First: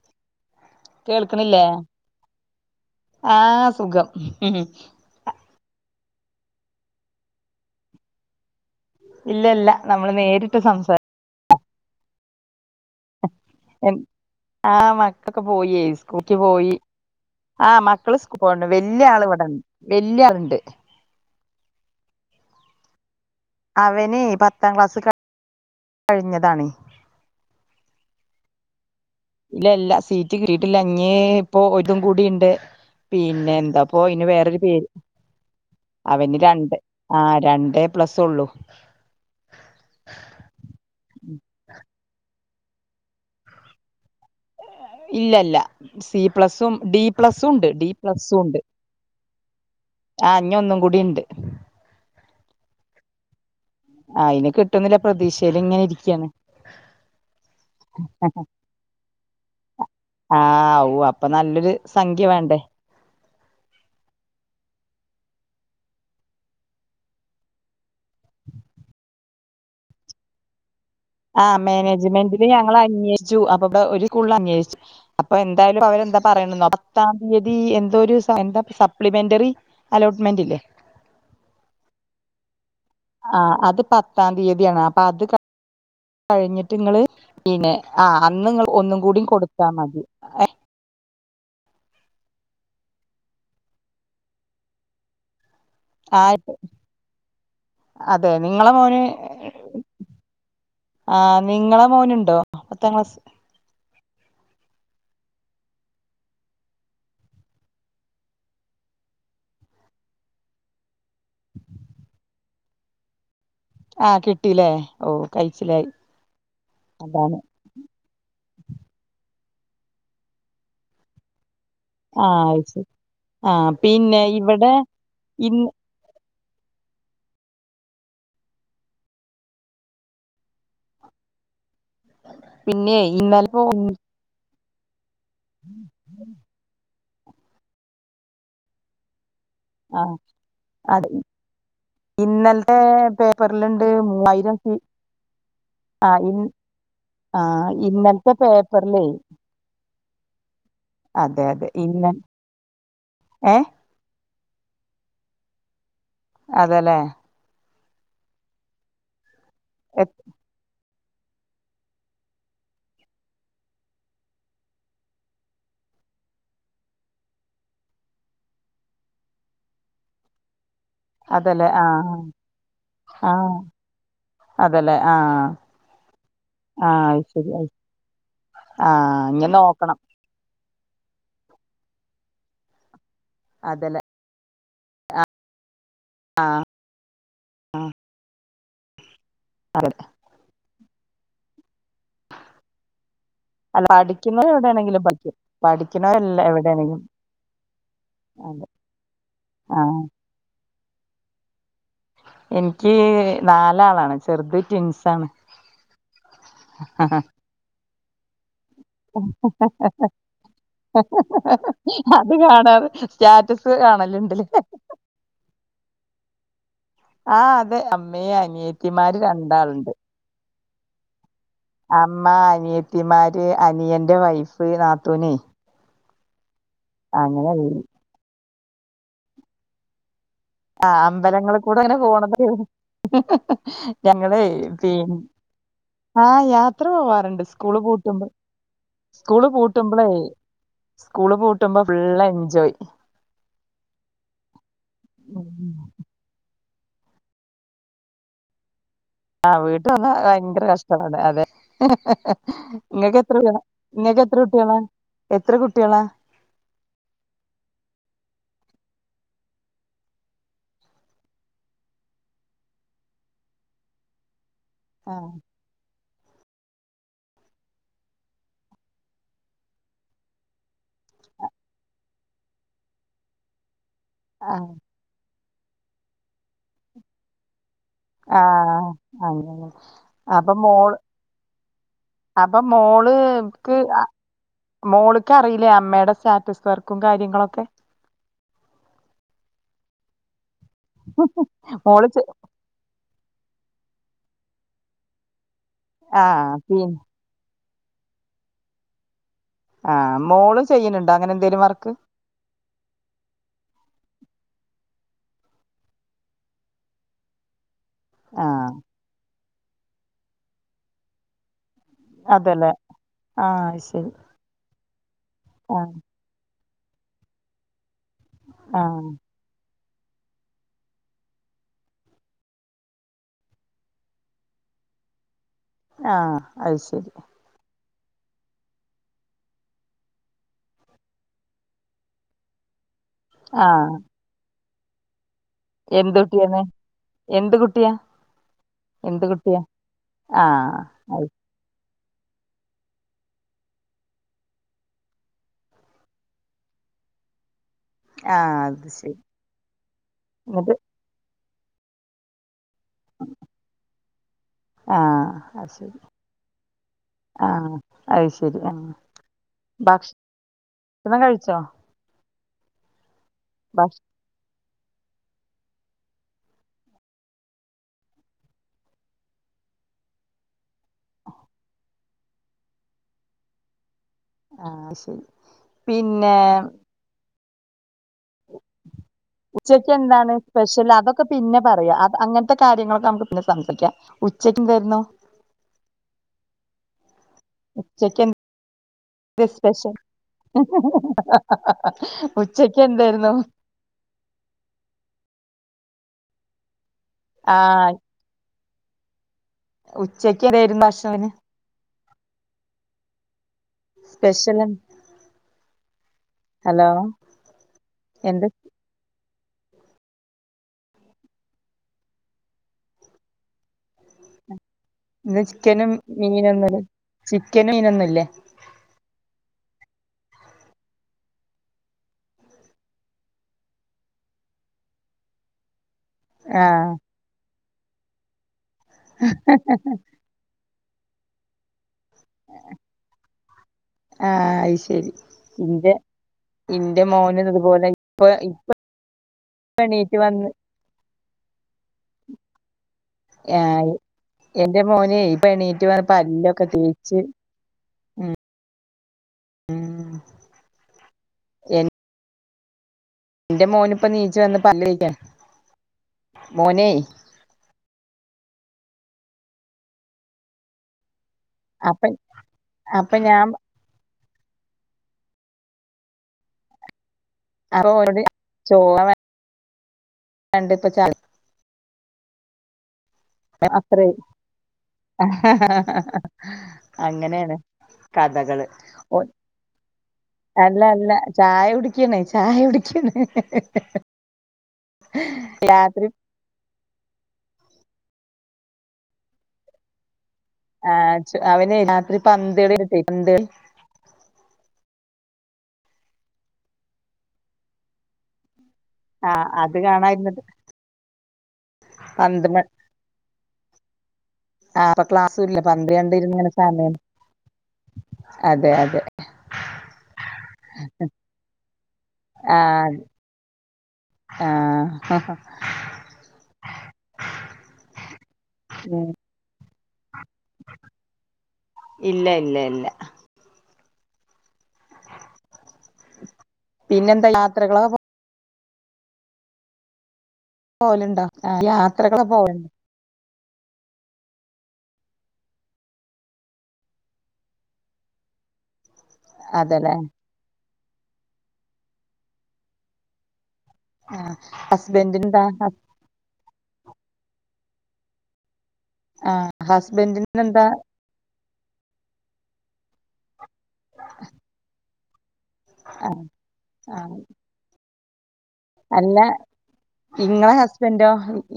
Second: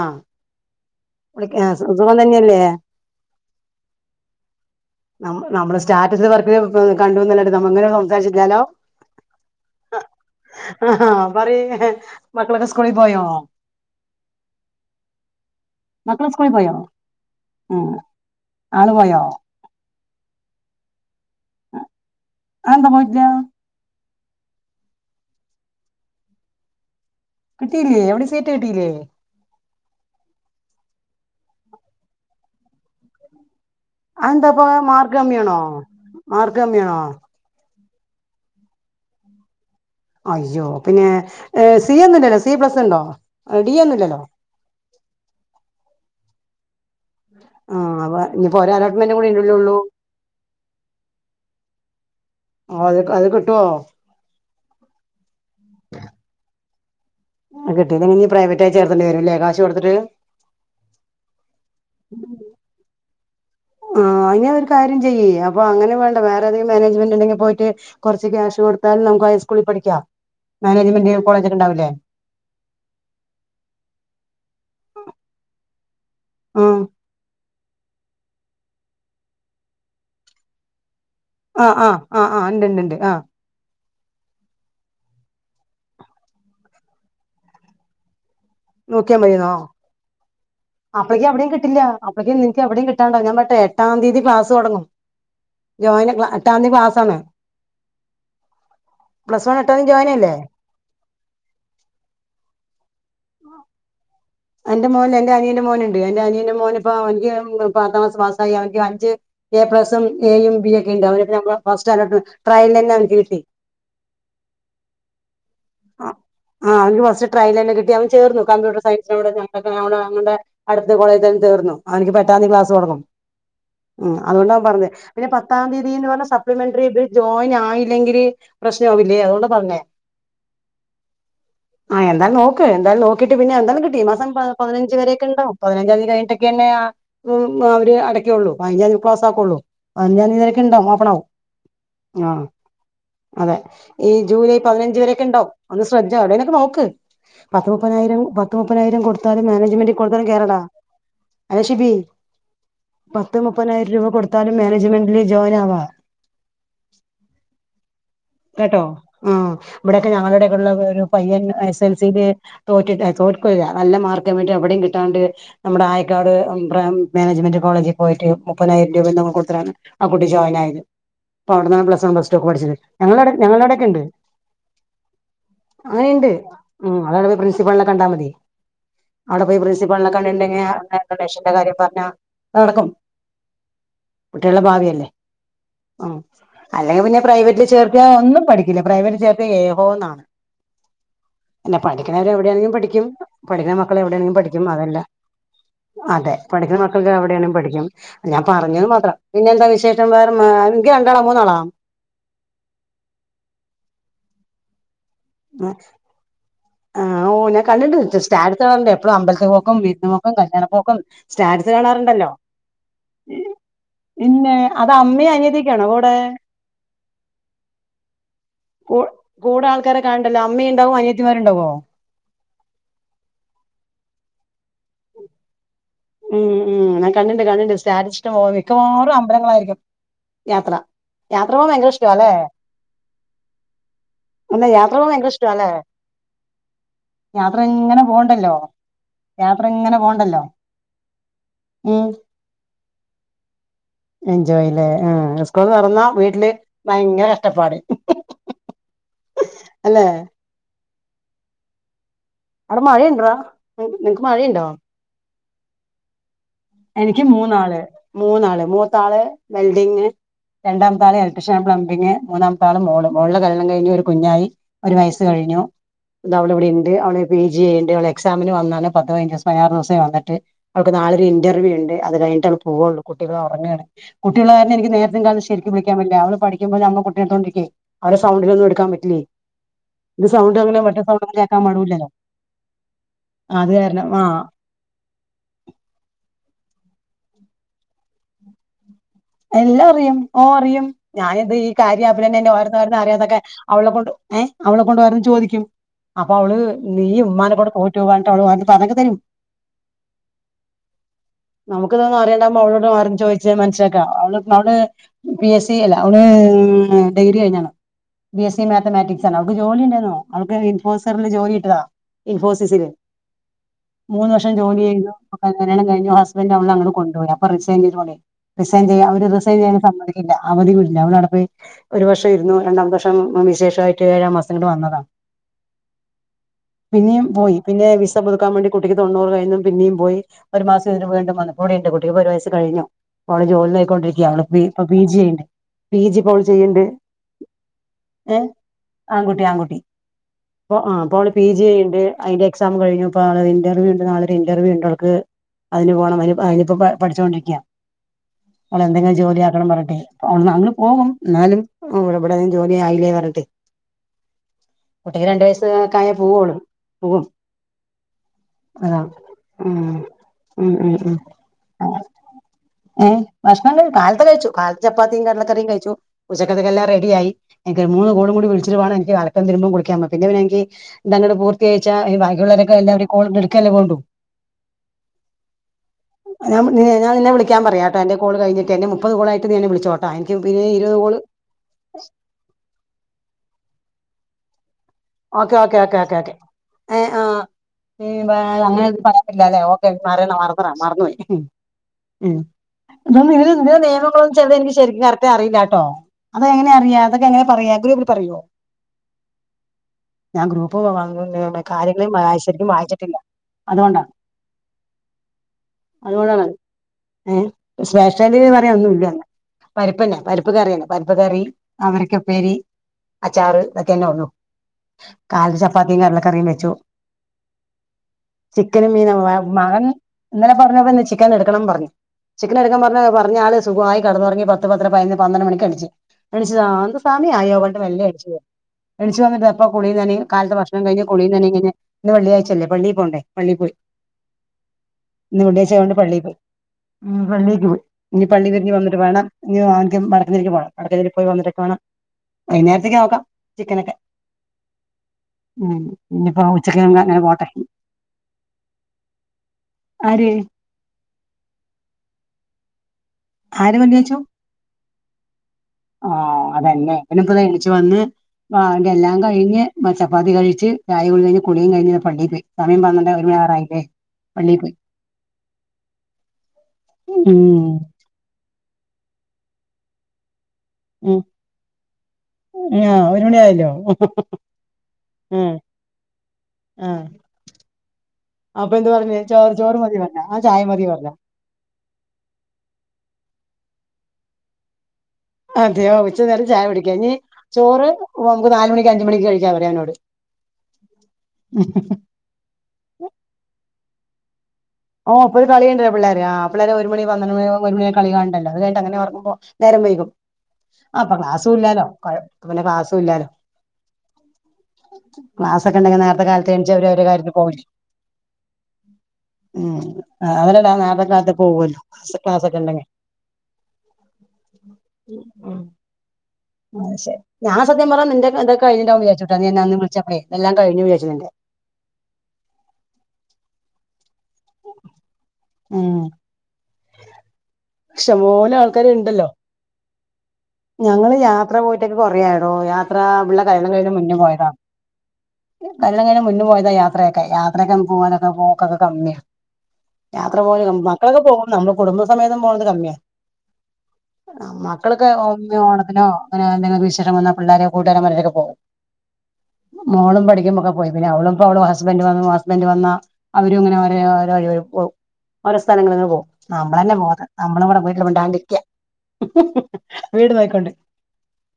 ആഹ കേൾക്ക്ണില്ലേ തന്നെയല്ലേ ആഹ സുഖം നമ്മള് സ്റ്റാറ്റസിലും വർക്കിലും കണ്ടുന്നല്ലാണ്ട് നമ്മള് ഇങ്ങനെ സംസാരിച്ചിട്ടില്ലാലോ ഇല്ല ഇല്ല നമ്മള് നേരിട്ട് സംസാ ആഹ് പറയ് മക്കളൊക്കെ സ്ക്കൂളി പോയോ ആഹ മക്കളൊക്കെ പോയി മക്കള് സ്കൂളിക്ക് സ്കൂളിൽ പോയി പോയോ ആ ഉം മക്കള് സ് പോണ്ട് വല്യയ ആള് ഇവിടെ ഇണ്ട് വല്യയ ആളുണ്ട് അത് ന്താ [unintelligible] അവന് പത്താം ക്ലാസ് കഴിഞ്ഞതാണ് കിട്ടിയില്ലേ എവിടെ സീറ്റ് കിട്ടിയില്ലേ ഇല്ല ഇല്ല സീറ്റ് കിട്ടീട്ടില്ല. ഇഞ്ഞ് ഇപ്പൊ ഒര് തും കൂടിണ്ട് പിന്നെ എന്താ? അപ്പൊ ഇനി വേറൊരു അതെന്താപ്പ പേര്. മാർക്ക് കമ്മിയാണോ അവന് മാർക്ക് രണ്ട് കമ്മിയാണോ ആ രണ്ട് എപ്ലസ്സൊള്ളു. അയ്യോ പിന്നെ സി ഒന്നുല്ലല്ലോ. സി പ്ലസ് ഇണ്ടോ ഡി ഒന്നും ഇല്ലല്ലോ ഇല്ലല്ല സി പ്ലസും ഡി പ്ലസും ഇണ്ട്. ഡി ആഹ് അപ്പ പ്ലസും ഇനിയിപ്പോ ഇണ്ട്. ഒരു അലോട്ട്മെന്റ് കൂടി ഇല്ലല്ലേ ഉള്ളൂ ആഹ് ഇഞ്ഞ് ഒന്നും കൂടി ഇണ്ട്. ഓ അത് അത് കിട്ടോ ആഹ് അയ്ന് കിട്ടുന്ന്ള്ള പ്രതീക്ഷയിലിങ്ങനെ ഇരിക്ക്യാണ് കിട്ടിയില്ലെങ്കി ഇനി പ്രൈവറ്റ് ആയി ചേർക്കേണ്ടി വരൂല്ലേ കാശു കൊടുത്തിട്ട് ആ ഉവ്വ് അപ്പൊ നല്ലൊരു സംഖ്യ വേണ്ടേ? ആഹ് ആയ്നെ ഒരു കാര്യം ചെയ്യ്. അപ്പൊ അങ്ങനെ വേണ്ട വേറെ ഏതെങ്കിലും മാനേജ്മെന്റ് ഉണ്ടെങ്കിൽ പോയിട്ട് കൊറ്ച്ച് ക്യാഷ് കൊടുത്താലു നമുക്ക് ഹൈസ്കൂളി പഠിക്കാം മാനേജ്മെന്റ് ആ കോളേജൊക്കെ ഉണ്ടാവില്ലേ മേനേജ്മെന്റില് ഞങ്ങൾ അന്വേഷിച്ചു. അപ്പം ഒരു സ്കൂള് ള് അന്വേഷിച്ചു, അപ്പൊ എന്തായാലും അവരെന്താ പറയണംന്നോ. ആഹ് പത്താം തീയതി എന്തോരു എന്താ സപ്ലിമെന്ററി അലോട്ട്മെന്റ് ഇല്ലേ? അഹ് അഹ് അഹ് അഹ് ഇണ്ട് ഇണ്ട് ഉണ്ട് ആഹ് ആഹ് അത് പത്താം തീയതിയാണ്. അപ്പൊ അത് കണ്ട് അ കഴിഞ്ഞിട്ട് ഇങ്ങള് പിന്നെ ആഹ് അന്ന് ഇങ്ങൾ ഒന്നും കൂടി കൊടുത്താ മതി എഹ് അപ്ലേക്ക് അവിടിം കിട്ടില്ല. അപ്ലെക്ക് നിനിക്ക് എവിടെയും കിട്ടാണ്ടാവും. ഞാൻ പറയട്ടെ എട്ടാം തീയതി ക്ലാസ് തൊടങ്ങും. ജോയിന് എ ആഹ് എട്ടാന്തി ക്ലാസ് ആണ് അതെ നിങ്ങളെ മോന് പ്ലസ് വൺ എട്ടിനും ജോയിൻ അല്ലേ ആഹ് നിങ്ങളെ മോന് ഇണ്ടോ പത്താം ക്ലാസ്സിൽ? എന്റെ മോന് എൻ്റെ അനിയന്റെ മോന് ഇണ്ട്. എന്റെ അനിയന്റെ മോന്റപ്പം അവനിക്ക് പത്താം ക്ലാസ് പാസായി അവനിക്ക് വാങ്ങിച്ച് എ പ്ലസും എയും ബി ഒക്കെ ഇണ്ട്. അവന് ഇപ്പം നമ്മൾ ഫസ്റ്റ് അലോട്ട്മെൻ്റ് ട്രയൽ തന്നെ അവനിക്ക് കിട്ടി ആഹ് കിട്ടിയില്ലേ ഓ കഴിച്ചിലായി അതാണ് ഇല്ലല്ല കിട്ടിയവൻ ചേർന്നു. കമ്പ്യൂട്ടർ സയൻസിനവിടെ ഞങ്ങടെ അവിടെ അടുത്ത് കോളേജിലുംചേർന്നു എനിക്ക് എട്ടാം തീയതി ക്ലാസ് ആഹ് തൊടങ്ങും. ആഹ് ഉം പിന്നെ അതുകൊണ്ടാ അവൻ ഇവിടെ പറഞ്ഞെ പിന്നെ പത്താം ഇന്ന് തീയതി- [unintelligible] പറഞ്ഞ സപ്ലിമെന്ററി ജോയിൻ ആയില്ലെങ്കില് പ്രശ്നമാവില്ലേ അതുകൊണ്ട് പറഞ്ഞയാ ആഹ് എന്തായാലും നോക്ക്. പിന്നെ എന്തായാലും നോക്കീട്ട് ഇന്നലെ പിന്നെ പോ എന്തായാലും കിട്ടും ഈ മാസം പതിനഞ്ച് വരെ [unintelligible] പതിനഞ്ചാം തീയതി കഴിഞ്ഞട്ടക്കെ തന്നെ ആഹ് അവര് അടക്ക്യെ ഒള്ളൂ. പതിനഞ്ചാം തീയതി ക്ലോസാക്കൊള്ളു. ആ പതിനഞ്ചാം തീയതി വരെ ഒക്കെ ഇണ്ടാവും. അതെ ഓപ്പണാവും ആഹ് ഇന്നലത്തെ അതെ പേപ്പറിലുണ്ട് ഈ ജൂലൈ മൂവായിരം ഫീ പതിനഞ്ച് വരെ ഒക്കെ ഇണ്ടാവും. ഒന്ന് ആ ശ്രജ ഇ അളിയനൊക്കെ നോക്ക്. ആ പത്തുമുപ്പതിനായിരം ഇന്നലത്തെ പത്തുമുപ്പതിനായിരം പേപ്പറിലേ കൊട്ത്താലും മാനേജ്മെൻ്റിൽ കൊടുത്ത് കേറടാ. അതെ അല്ലേ അതെ ഷിബി ഇന്ന പത്ത് ഏ മുപ്പതിനായിരം രൂപ കൊടുത ഏതാലും മേനേജ്മെന്റില് ജോയിൻ ആവ അതേ ലേ കേട്ടോ ഉം. ഇവിടൊക്കെ ഞങ്ങള്ടെ ഇവിട്ള്ള ഒരു പയ്യൻ എസ് എൽസിക്ക് തോറ്റിട്ട് തോൽക്ക്വല്ല. നല്ല മാർക്കില്ലാണ്ട് എവിടെം കിട്ടാണ്ട് നമ്മുടെ ആയക്കാട് മാനേജ്മെന്റ് കോളേജി പോയിട്ട് മുപ്പതിനായിരം രൂപ എന്തോ കൊടുത്തിടാണ് ആ കുട്ടി ജോയിൻ ആയത്. അപ്പൊ അതല്ലേ അവിട് ഇന്നാണ് പ്ലസ് വൺ ആഹ് പ്ല്ടു ഒക്കെ പഠിച്ചത് ഞങ്ങളുടെ ഔടെ ഞങ്ങളുടെ അടൊക്കെ ഇണ്ട്. അതെല്ലെ ആഹ് അങ്ങനീ ഇണ്ട് ഉം ആഹ് അത് അതവരുടെ ശരി പ്രിൻസിപ്പളിനെ കണ്ടാ മതി ആഹ് അവിടെ ഇഞ്ഞി പോയി നോക്കണം പ്രിൻസിപ്ള്നെ കണ്ട് കഴിഞ്ഞാൽ [unintelligible] ണേഷന്റെ കാര്യം പറഞ്ഞ നടക്കും അതെല്ലെ കുട്ട്യേളെ ഭാവിയല്ലേ അം ആഹ് അല്ലെങ്കി പിന്നെ പ്രൈവറ്റിൽ ചേർത്ത്യാ ഒന്നും പഠിക്കില്ല പ്രൈവറ്റിൽ ചേർത്താൽ എതോന്നാണ് പിന്നെ പഠിക്കണവര് എവിടെയാണെങ്കിലും പഠിക്ക്യും പഠിക്ക്ന്ന അല്ല മക്കൾ എവിടെയാണെലും പഠിക്കുന്നവര് പഠിക്കും അതല്ല എവിടെയാണെങ്കിലും പഠിക്കും അതെ പഠിക്കുന്നവരല്ല പഠിക്കുന്ന എവിടെയാണെങ്കിലും മക്കൾക്ക് എവിടെയാണങ്കിലും പഠിക്കും ഞാൻ അതെ പറഞ്ഞത് മാത്രം. പിന്നെ എന്താ ആഹ് വിശേഷം വേറെ എങ്കി രണ്ടാളോ മൂന്നാളോ? എനിക്ക് നാലാളാണ്. ചെറുത് ട്വിൻസാണ് ആ ആ ഓഹ് ഞാൻ കണ്ടിണ്ട് സ്റ്റാടുത്ത് കാണണ്ടേ ഇപ്പോ അമ്പലത്തി പോക്കും വീരുന്ന് പോക്കും കല്യാണ പോക്കും സ്റ്റാറ്റസ് കാണാറുണ്ടല്ലോ അത് കാണാറ് സ്റ്റാറ്റസ് കാണലുണ്ടല്ലേ പിന്നെ അത് അമ്മേം അനിയത്തിക്കെ ആണോ കൂടെ ആ അതെ അമ്മയേം അനിയത്തിമാര് രണ്ടാളുണ്ട് ണ്ടല്ല അമ്മ ഇണ്ടാവും അനിയത്തിമാരും ഇണ്ടാവുമോ അമ്മ അനിയത്തിമാര് അനിയന്റെ വൈഫ് നാത്തൂനെ ഉം ഉം ഞാൻ കണ്ടിണ്ട് അങ്ങനെ കണ്ടിണ്ട് [unintelligible] മിക്കവാറും അമ്പലങ്ങളായിരിക്കും യാത്ര ആ യാത്ര അമ്പലങ്ങൾ പോകാൻ കൂടെ ഭയങ്കര അങ്ങനെ ഇഷ്ടല്ലേ പോണത് ഞങ്ങളേ പി റ്റു അല്ലേ ആഹ് യാത്ര പോവാറുണ്ട് സ്കൂള് പൂട്ടുമ്പോൾ പോണ്ടല്ലോ സ്കൂള് യാത്ര ഇങ്ങനെ പൂട്ടുമ്പോളേ പോണ്ടല്ലോ സ്കൂള് പൂട്ടുമ്പോ ഉം ഫുള്ള് എൻജോയ് എൻജോയ്ല്ലേ ആ സ്കൂൾ തൊറന്നാ വീട്ടില് ഭയങ്കര കഷ്ടപ്പാട് ആഹ് വീട്ടില് അല്ലെ വന്നാ ഭയങ്കര കഷ്ടമാണ് അതെ അവിടെ ഇങ്ങക്ക് മഴയുണ്ടോ എത്ര കുട്ടിയളാ നിങ്ങക്ക് എത്ര കുട്ടികളാ എത്ര കുട്ടികളാ എനിക്ക് മൂന്നാള് മൂന്നാള് മൂത്താള് വെൽഡിങ് രണ്ടാമട്ടാള് ഇലക്ട്രീഷൻ പ്ലംബിംഗ് മൂന്നാമത്താള് മോൾടെ കല്ല്യാണം കഴിഞ്ഞ് കുഞ്ഞായി ഒരു വയസ്സ് ആഹ് കഴിഞ്ഞു ഇത് അവളിവിടെ ണ്ട് അവള് പി ജി ചെയ്യണ്ട് അവള എക്സാമിന് വന്നാണ് പത്ത് പതിനഞ്ച് ദിവസം പതിനാറ് ദിവസായി വന്നിട്ട് അവൾക്ക് നാളൊരു ഇന്റർവ്യൂണ്ട് അത് കിഴിഞ്ഞിട്ടേ അവള് പോവുള്ളു കുട്ടികളെ ഉറങ്ങയാണ് കുട്ടികള് ആഹ് കാരണം എനിക്ക് നേരത്തും കാ [unintelligible] വിളിക്കാ പറ്റില്ല അവള് പഠിക്കുമ്പോ നമ്മ കുട്ടീ എടുത്തോണ്ടിരിക്കേ അവടെ സൗണ്ടിലൊന്നും എടുക്കാൻ ആഹ് പറ്റില്ലേ അങ്ങനെ ഇത് അപ്പൊ സൗണ്ട് അങ്ങനെ മോള് വല്ല്യ സൗണ്ട് കേക്കാൻ പാടൂലല്ലോ അപ്പൊ മോള്ക്ക് ആഹ് മോള്ക്ക് അറിയില്ലേ അമ്മയുടെ സ്റ്റാറ്റസ് വർക്കും കാര്യങ്ങളൊക്കെ ! ! ! ! ! ! മോള് ! ചെ ! ! ! അറിയാതൊക്കെ അവളെ കൊണ്ട് ഏഹ് അവളെ കൊണ്ട് പറഞ്ഞു ചോദിക്കും അപ്പൊ ആഹ് അവള് പി നീ ഉമ്മാനെ കൊണ്ട് [unintelligible] പറഞ്ഞക്ക തരും ആഹ് മോള് ചെയ്യലുണ്ട അങ്ങനെ എ നമുക്കിതൊന്നും അറിയണ്ടാ മോളോട് [unintelligible] ചോദിച്ച് മനസ്സിലാക്കാം അവള് നമ്മള് പി എസ് സി അല്ല അവള് ഡിഗ്രി കഴിഞ്ഞാണ് ബി എസ് സി ആഹ് മാത്തമാറ്റിക്സ് ആണ് അവൾക്ക് ജോലി ഉണ്ടായിരുന്നു അവൾക്ക് ഇൻഫോറിൽ ജോലി കിട്ടിയതാ അതല്ലേ ഇൻഫോസിസിൽ ആഹ് അത് ശരി മൂന്ന് വ ജോലി ചെയ്തു കല്ല്യാണം ആഹ് കഴിഞ്ഞു ഹസ്ബന്റ് അവളെ അങ്ങ്ട് കൊണ്ടോയി അപ്പൊ റിസൈന് റിസൈൻ ചെയ്യ ആഹ് അവര് റിസൈൻ ചെയ്യാനൻ സമ്മതിക്കില്ല അവധി ഇല്ല അവളവിടെ പോയി ഒരു വർഷം ഇരുന്നു രണ്ടാം വർഷം വിശേഷമായിട്ട് ഏഴാം മാസം ഇങ്ങട് വന്നതാ ആഹ് അത് ശരി പിന്നെയും പോയി പിന്നെ വിസ പുതുക്കാൻ വേണ്ടി കുട്ടിക്ക് തൊണ്ണൂ കഴിയിന്നും പിന്നെയും പോയി ഒരു മാസം ഇതിന് വേണ്ട [unintelligible] കുട്ടിക്ക് ഒരു വയസ്സ് കഴിഞ്ഞു ഓള് ജോലി ജോലി നോക്കി ആഹ് കൊണ്ടിരിക്ക അവള് പി ജി ചെയ്യ്ണ്ട് പി ജി എന്ത് ഇപ്പ അവള് കുട്ടിയാണ് ചെയ്യ്ണ്ട് എന്ത് കുട്ടിയാ ഏഹ് എന്ത് ആങ്കുട്ടി കുട്ടിയാ ആങ്കുട്ടി ഇപ്പോ ആഹ് അത് അവള് പി ജി ചെയ്യ്ണ്ട് അതിന്റെ എക്സാം കഴിഞ്ഞു ഇപ്പ ഇന്റർവ്യൂ ഉണ്ട് നളൊരു ഇന്റർവ്യൂ ഉണ്ട് അവക്ക് അതിന് പോണന്ന് അതിനിപ്പ പഠിച്ചോണ്ടിരിക്കാ ആഹ് അത് അവളെന്തെങ്കിലും ശരി ജോലിയാക്കണം പറട്ടെ അവള് അങ്ങനെ എന്നിട്ട് പോകും എന്നാലും ഓഹ് ഇവിടെവിടെം ജോലി ആയില്ലേ പറഞ്ഞിട്ട് കുട്ടിക്ക് ആഹ് രണ്ടു വയസ്സ് അത് ശരി കായേ പോവോളു പോകും ആഹ് അത് ശരി ആഹ് അതാ ഭക്ഷണം ഉം ഉം ഉം കഴിച്ചോ ഏഹ് ഭക്ഷണം ഭക്ഷ കാലത്തെ കഴിച്ചു കാൽ ചപ്പാത്തിയും കടലക്കറിയും കഴിച്ചു ഉച്ചത്തേക്കെല്ലാം റെഡിയായി എനിക്ക് മൂന്ന് [unintelligible] വേണം എനക്ക് അലക്കേം തിരുമ്പോ കുളിക്കാ പിന്ന പിന്നെനിക്ക് ഇതങ്ങിട് പൂർത്തികരിച്ചാ ഈ ബാക്കിയുള്ളവരൊക്ക എല്ലാവരും എടുക്കല്ലേ പോണ്ടു ആഹ് ശരി പിന്നെ നാം നിന്ന വിളി ക്കാൻ പറയാ ട്ടാ എന്റെകോള് കഴിഞ്ഞിട്ട് മുപ്പത് കോളായിട്ട് എന്നെ വിളി ഉച്ചക്ക് ചോ ട്ടാ എന്താണ് എനി പിന്ന സ്പെഷ്യൽ ഇരുവത് ഗോള് അതൊക്കെ പിന്നെ പറയാ അങ്ങനത്തെ കാര്യങ്ങളൊക്കെ നമുക്ക് പിന്നെ സംസിക്കാം ഉച്ചക്ക് എന്തായിരുന്നു ഓക്കേ ഓക്കേ ഓക്കേ ഓക്കെ എ ആ ഉച്ചക്ക് എവാ എന്ത് അങ്ങനെ ന്നും പറയാൻ പറ്റില്ലല്ലെ ഓക്കെ സ്പെഷ്യൽ മറന്നട മറന്ന് ഓയി ഉച്ചക്ക് ഇധ എന്തായിരുന്നു നിയമങ്ങളൊന്നും ചെറിയ മിസ് ശരിക്കും കറക്റ്റ് അറിയില്ലട്ടോ അതെ എങ്ങനെ അറിയ അതൊക്കെ എങ്ങനെ ആ പറയാ ഗ്രൂപ്പ്‌ പറയോ ഞാൻ ഉച്ചക്ക് ഗ്രൂപ്പ് എന്തായിരുന്നു ഭക്ഷണത്തിന് കാര്യങ്ങളും മായാ വായിച്ചിട്ടില്ല അതുകൊണ്ടാ സ്പെഷ്യല് അതുകൊണ്ടാണത് ഏ ശേഷല് എന്ത് പറയാൻ ഒന്നുല്യ പരിപ്പന്നെ പരിപ്പകറിന്ന പരിപ്പ് കറി അമരക്കപ്പേരി അച്ചാറ് ഇതൊക്കെന്നെ ഉള്ളു ഇന്ന് കാലത്ത് ചിക്കനും ചപ്പാത്തിയും കടലക്കറിയും വെച്ചു മീനൊന്നും ചിക്കനും ഇനൊന്നുല്ലേ ചിക്കനും മീനു മാണം ഇന്നലെ പറഞ്ഞപ്പോ ഇന്ന് ചിക്കൻ എട് ക്കണം പറഞ്ഞു ചിക്കൻ എടുക്കാൻ പറഞ്ഞാള് സുഖമായി കടന്നുറങ്ങി പത്ത് പത്ത രപതി നൊന്ന് പന്ത്രണ്ട് മണി ക്ക് അടിച്ച് എണിച്ചുതാ ആഹ് ന്ത് സമ യായോപണ്ട് വെല്ല അടിച്ചത് എണിച്ചു വന്നിട്ട് എപ്പളാ കുളി നനിം കാലത്തെ ഭക്ഷണം കഴിഞ്ഞ് കുളീന്നനിം കഴിഞ്ഞഇന്ന് വെള്ളിയാഴ്ച്ചല്ലേ പള്ളി പോണ്ടേ പള്ളി പോയി ആ അയ് ശരി ഇന്റെ ഇന്റെ ഉ മോന് പള്ളിക്ക് പോയി ഇതുപോലെ ഇപ്പൊ ഇനി പള്ളി വി ഇപ്പ രിഞ്ഞ് വന്നിട്ട് വേണം ആ ദ്യം എണീറ്റ് വടി ക്കിനിൽ വന്ന് ക്ക് പോണം അടക്കതിൽ പോയി വന്നിട്ടൊക്കെ വാ ണം വയനാരത്ത്ര്ക്ക് നോക്കാം ആ ചിക്കനൊക്കെ എന്റെ മോന് ഇപ്പ ഉം എണീറ്റ് വന്ന് ഇനിയിപ്പോ പല്ലൊക്കെ ഉച്ചക്ക് തേച്ച് അങ്ങനെ പോട്ടെ ആര് എനി - ആര് പല്ലേ ച്ചു നീച്ചു വന്ന് പല്ല് തേക്കാണ് ആ മോനെ അതന്നെ ഇപ്പ താ ണീ ചുവന്ന് അവൻ്റെല്ലാം കഴിഞ്ഞ് മ ചപ്പാത്തി കഴിച്ച് ചായ കുടിയും കഴിഞ്ഞ് കുളിയും അപ്പ കഴിഞ് പള്ളി പോയി സമയംപത്രണ്ട് അപ്പൊ ഒരുമണി ഞാൻ യാവറായില്ലേ പള്ളി പോയി ഉം അറോ ഒരുത് ചോറായി രണ്ട് പചായി ആ ഒരു ണി ആയല്ലോ ഉം ആഹ് അങ്ങനെണ് കഥകള് അപ്പൊ എന്ത് പറഞ്ഞ് ചോറ് ചോറ് മതി പറഞ്ഞോ ആ ചായ ഒഅല്ല മതി പറഞ്ഞോ അല്ല ചായ കുടിക്ണ് ചായ കുടിക്ണ് അതെയോ ഉച്ച നേരം ചായ ടി ക്കാ ഇ നി ചോറ് നമക്ക് നാല് മണിക്ക് അഞ്ചു മണിക്ക് കഴിക്കാ പറയാ അവനോട് ആഹ് അവന് രാത്രിപന്തളി ആയിട്ട് പന്ത് ളി ഓ അപ്പൊ കളിണ്ടല്ലോ പിള്ളേരെ ആ ഓപിള്ളേരെ ഒരു മണി പന്ത്രണ്ട് മണി ഒരു മണി കളി കാണ് ണ്ടല്ലോ അത് കയിഞ്ഞിട്ട് അങ്ങനെ ഉറങ്ങി ആ ഓ അത് നേരം വൈകും കാണായിരുന്നിട്ട് ആപ്പൊ ക്ലാസ്സു പന്ത് മ ല്ലാലോപിന്നെ ക്ലാസ്സും ഇല്ലാല്ലോ ആ അപ്പൊ ക്ലാസ്സും ഇല്ല ക്ലാസ്സൊക്കെ പന്ത് ണ്ടെങ്കി നേരത്തെ കണ്ടിരുന്ന് ഇങ്ങനെ കാലത്ത് എണീ ച്ച് അവര് സമയം അവരുടെ കാര്യതിന് പോവുലെ അതെ അതെ ഉം അവനല്ലാ നാര ത്ത്കാലത്തൊക്കെ പോവല്ലോ ക്ലാസ്സൊക്കെണ്ടെങ്കെ ആഹ ഹ ഹ ആ ശെരി ഞാ സത്യം പറ നിന്റെത് കഴിഞ്ഞുണ്ടാവും ഉം വിചാ രിച്ചി ട്ടാ നീ അന്ന് വിളിച്ചപ്പോ എല്ലാംക ഴിഞ്ഞു വിചാരിച്ചു നിന്റെ ഇല്ല ഇല്ല ഇല്ല ഉം പിന്നെ ന്താ യാത്രകള ഇഷ്ടംപോലെ ആൾക്കാര് ഇ ണ്ടല്ലോ ഞങ്ങള് പോവലുണ്ടോ ആ യാത്ര പോയിട്ടൊക്കെ യാത്രകളൊക്കെ കൊറായായടോ പോവലുണ്ടോ യാത്ര പിള്ള കല്യാണ കയ്യിണ മുന്നേപോയതാ കല്യാണ കയ്യിണ മുന്നേ പോയതാ യാത്രഅയക്കാൻ യാത്ര പോവലൊക്കെ പോക്കൊ ക്കെ കമ്മിയ അതെലെ യാത്ര പോവല് മക്കളൊക്കെ പോവു നമ്മള് കുടുംബ സമേതം പോകുന്നത് കമ്മിയാ ആഹ് മക്കളൊക്കെ ഹസ്ബൻഡിനെന്താ ഓണത്തിനോ എന്തേലും വിശേഷം വന്ന പിള്ളേരെ കൂട്ടുകരം മാരക്കെ പോവും ആഹ മോളും പടിക്കുമ്പോക്കെ പോയിന്ന് പിന്നെ അവളും ഇപ്പൊ അവളു ഹസ്ബൻഡ് വന്നു, ഹസ്ബൻഡ് വന്നാ അവരുങ്ങനെ [unintelligible] ഓരോ സ്ഥലങ്ങളിൽ ആഹ് പോകും, നമ്മളന്നെ ആഹ് പോകാത് നമ്മളവിടെ വീട്ടില് മിണ്ടാണ്ടിരിക്ക അല്ല വീട് ഇങ്ങളെ നോക്കിക്കൊണ്ട് ഹസ്ബൻഡോ,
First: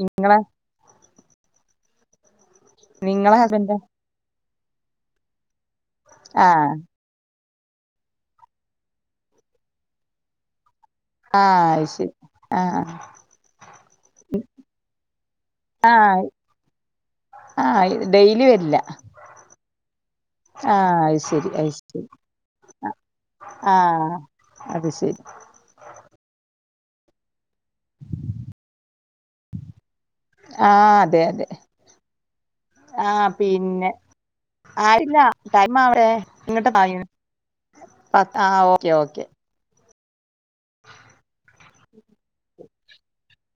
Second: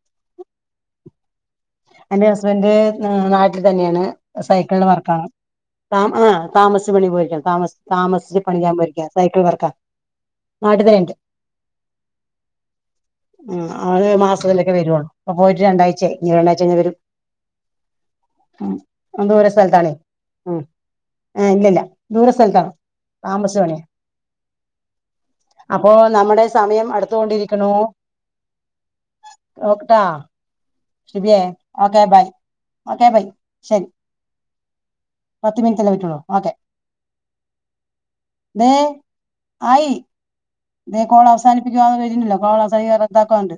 ഇങ്ങളെ? എന്റെ ഹസ്ബന്റ് ഉം നിങ്ങളെ നാട്ടിൽ ഹസ്ബൻഡോ തന്നെയാണ്, സൈക്കിളില് വർക്കാണ്. ത ആ ആഹ് താമസ പണി പോയിരിക്കാണ്, താമസ താമസിച്ച് പണിയാ പോയിരിക്ക സൈക്കിൾ വർക്കാ, നാട്ടിൽ തന്നെ ഇണ്ട്. ആഹ അത് ശരി ആഹ ഉം ആകെ മാസത്തിലൊക്കെ വരൊള്ളൂ ഇപ്പൊ പോയിട്ട് രണ്ടാഴ്ച്ചായി ഇനി രണ്ടാഴ്ച കെഴിഞ്ഞ വരും ആ ഡെയിലി വരില്ല. ഉം ദൂര സ്ഥലത്താണേ ഉം ആ അ ശരി ഏ അ ഇല്ലില്ല ശരി ദൂര സ്ഥലത്താണ് താമസിച്ച് ആ.. പണിയാ അത് ശരി. അപ്പോ നമ്മുടെ സമയം അടുത്തുകൊണ്ടിരിക്ക്നൂ. നോക്ക്ട്ടൊ ആഹ് അതെ ഷിബിയെ! അതെ ഓക്കെ ബൈ ഓക്കെ ബൈ ആഹ് ശരി പിന്നെ ആയില്ല പത്ത് മിനിറ്റല്ലേ ടൈംവിടെ പറ്റുള്ളൂ ഓക്കെ ഇങ്ങട്ട് തങ്ങ ആ് ദേ ഓക്കെ ഓക്കെ ആയി ദേ കോൾ അവസാനിപ്പിക്കുവാ വുന്നില്ലോ കോൾ അവസിക്ക റദ്ദാക്കാണ്ട്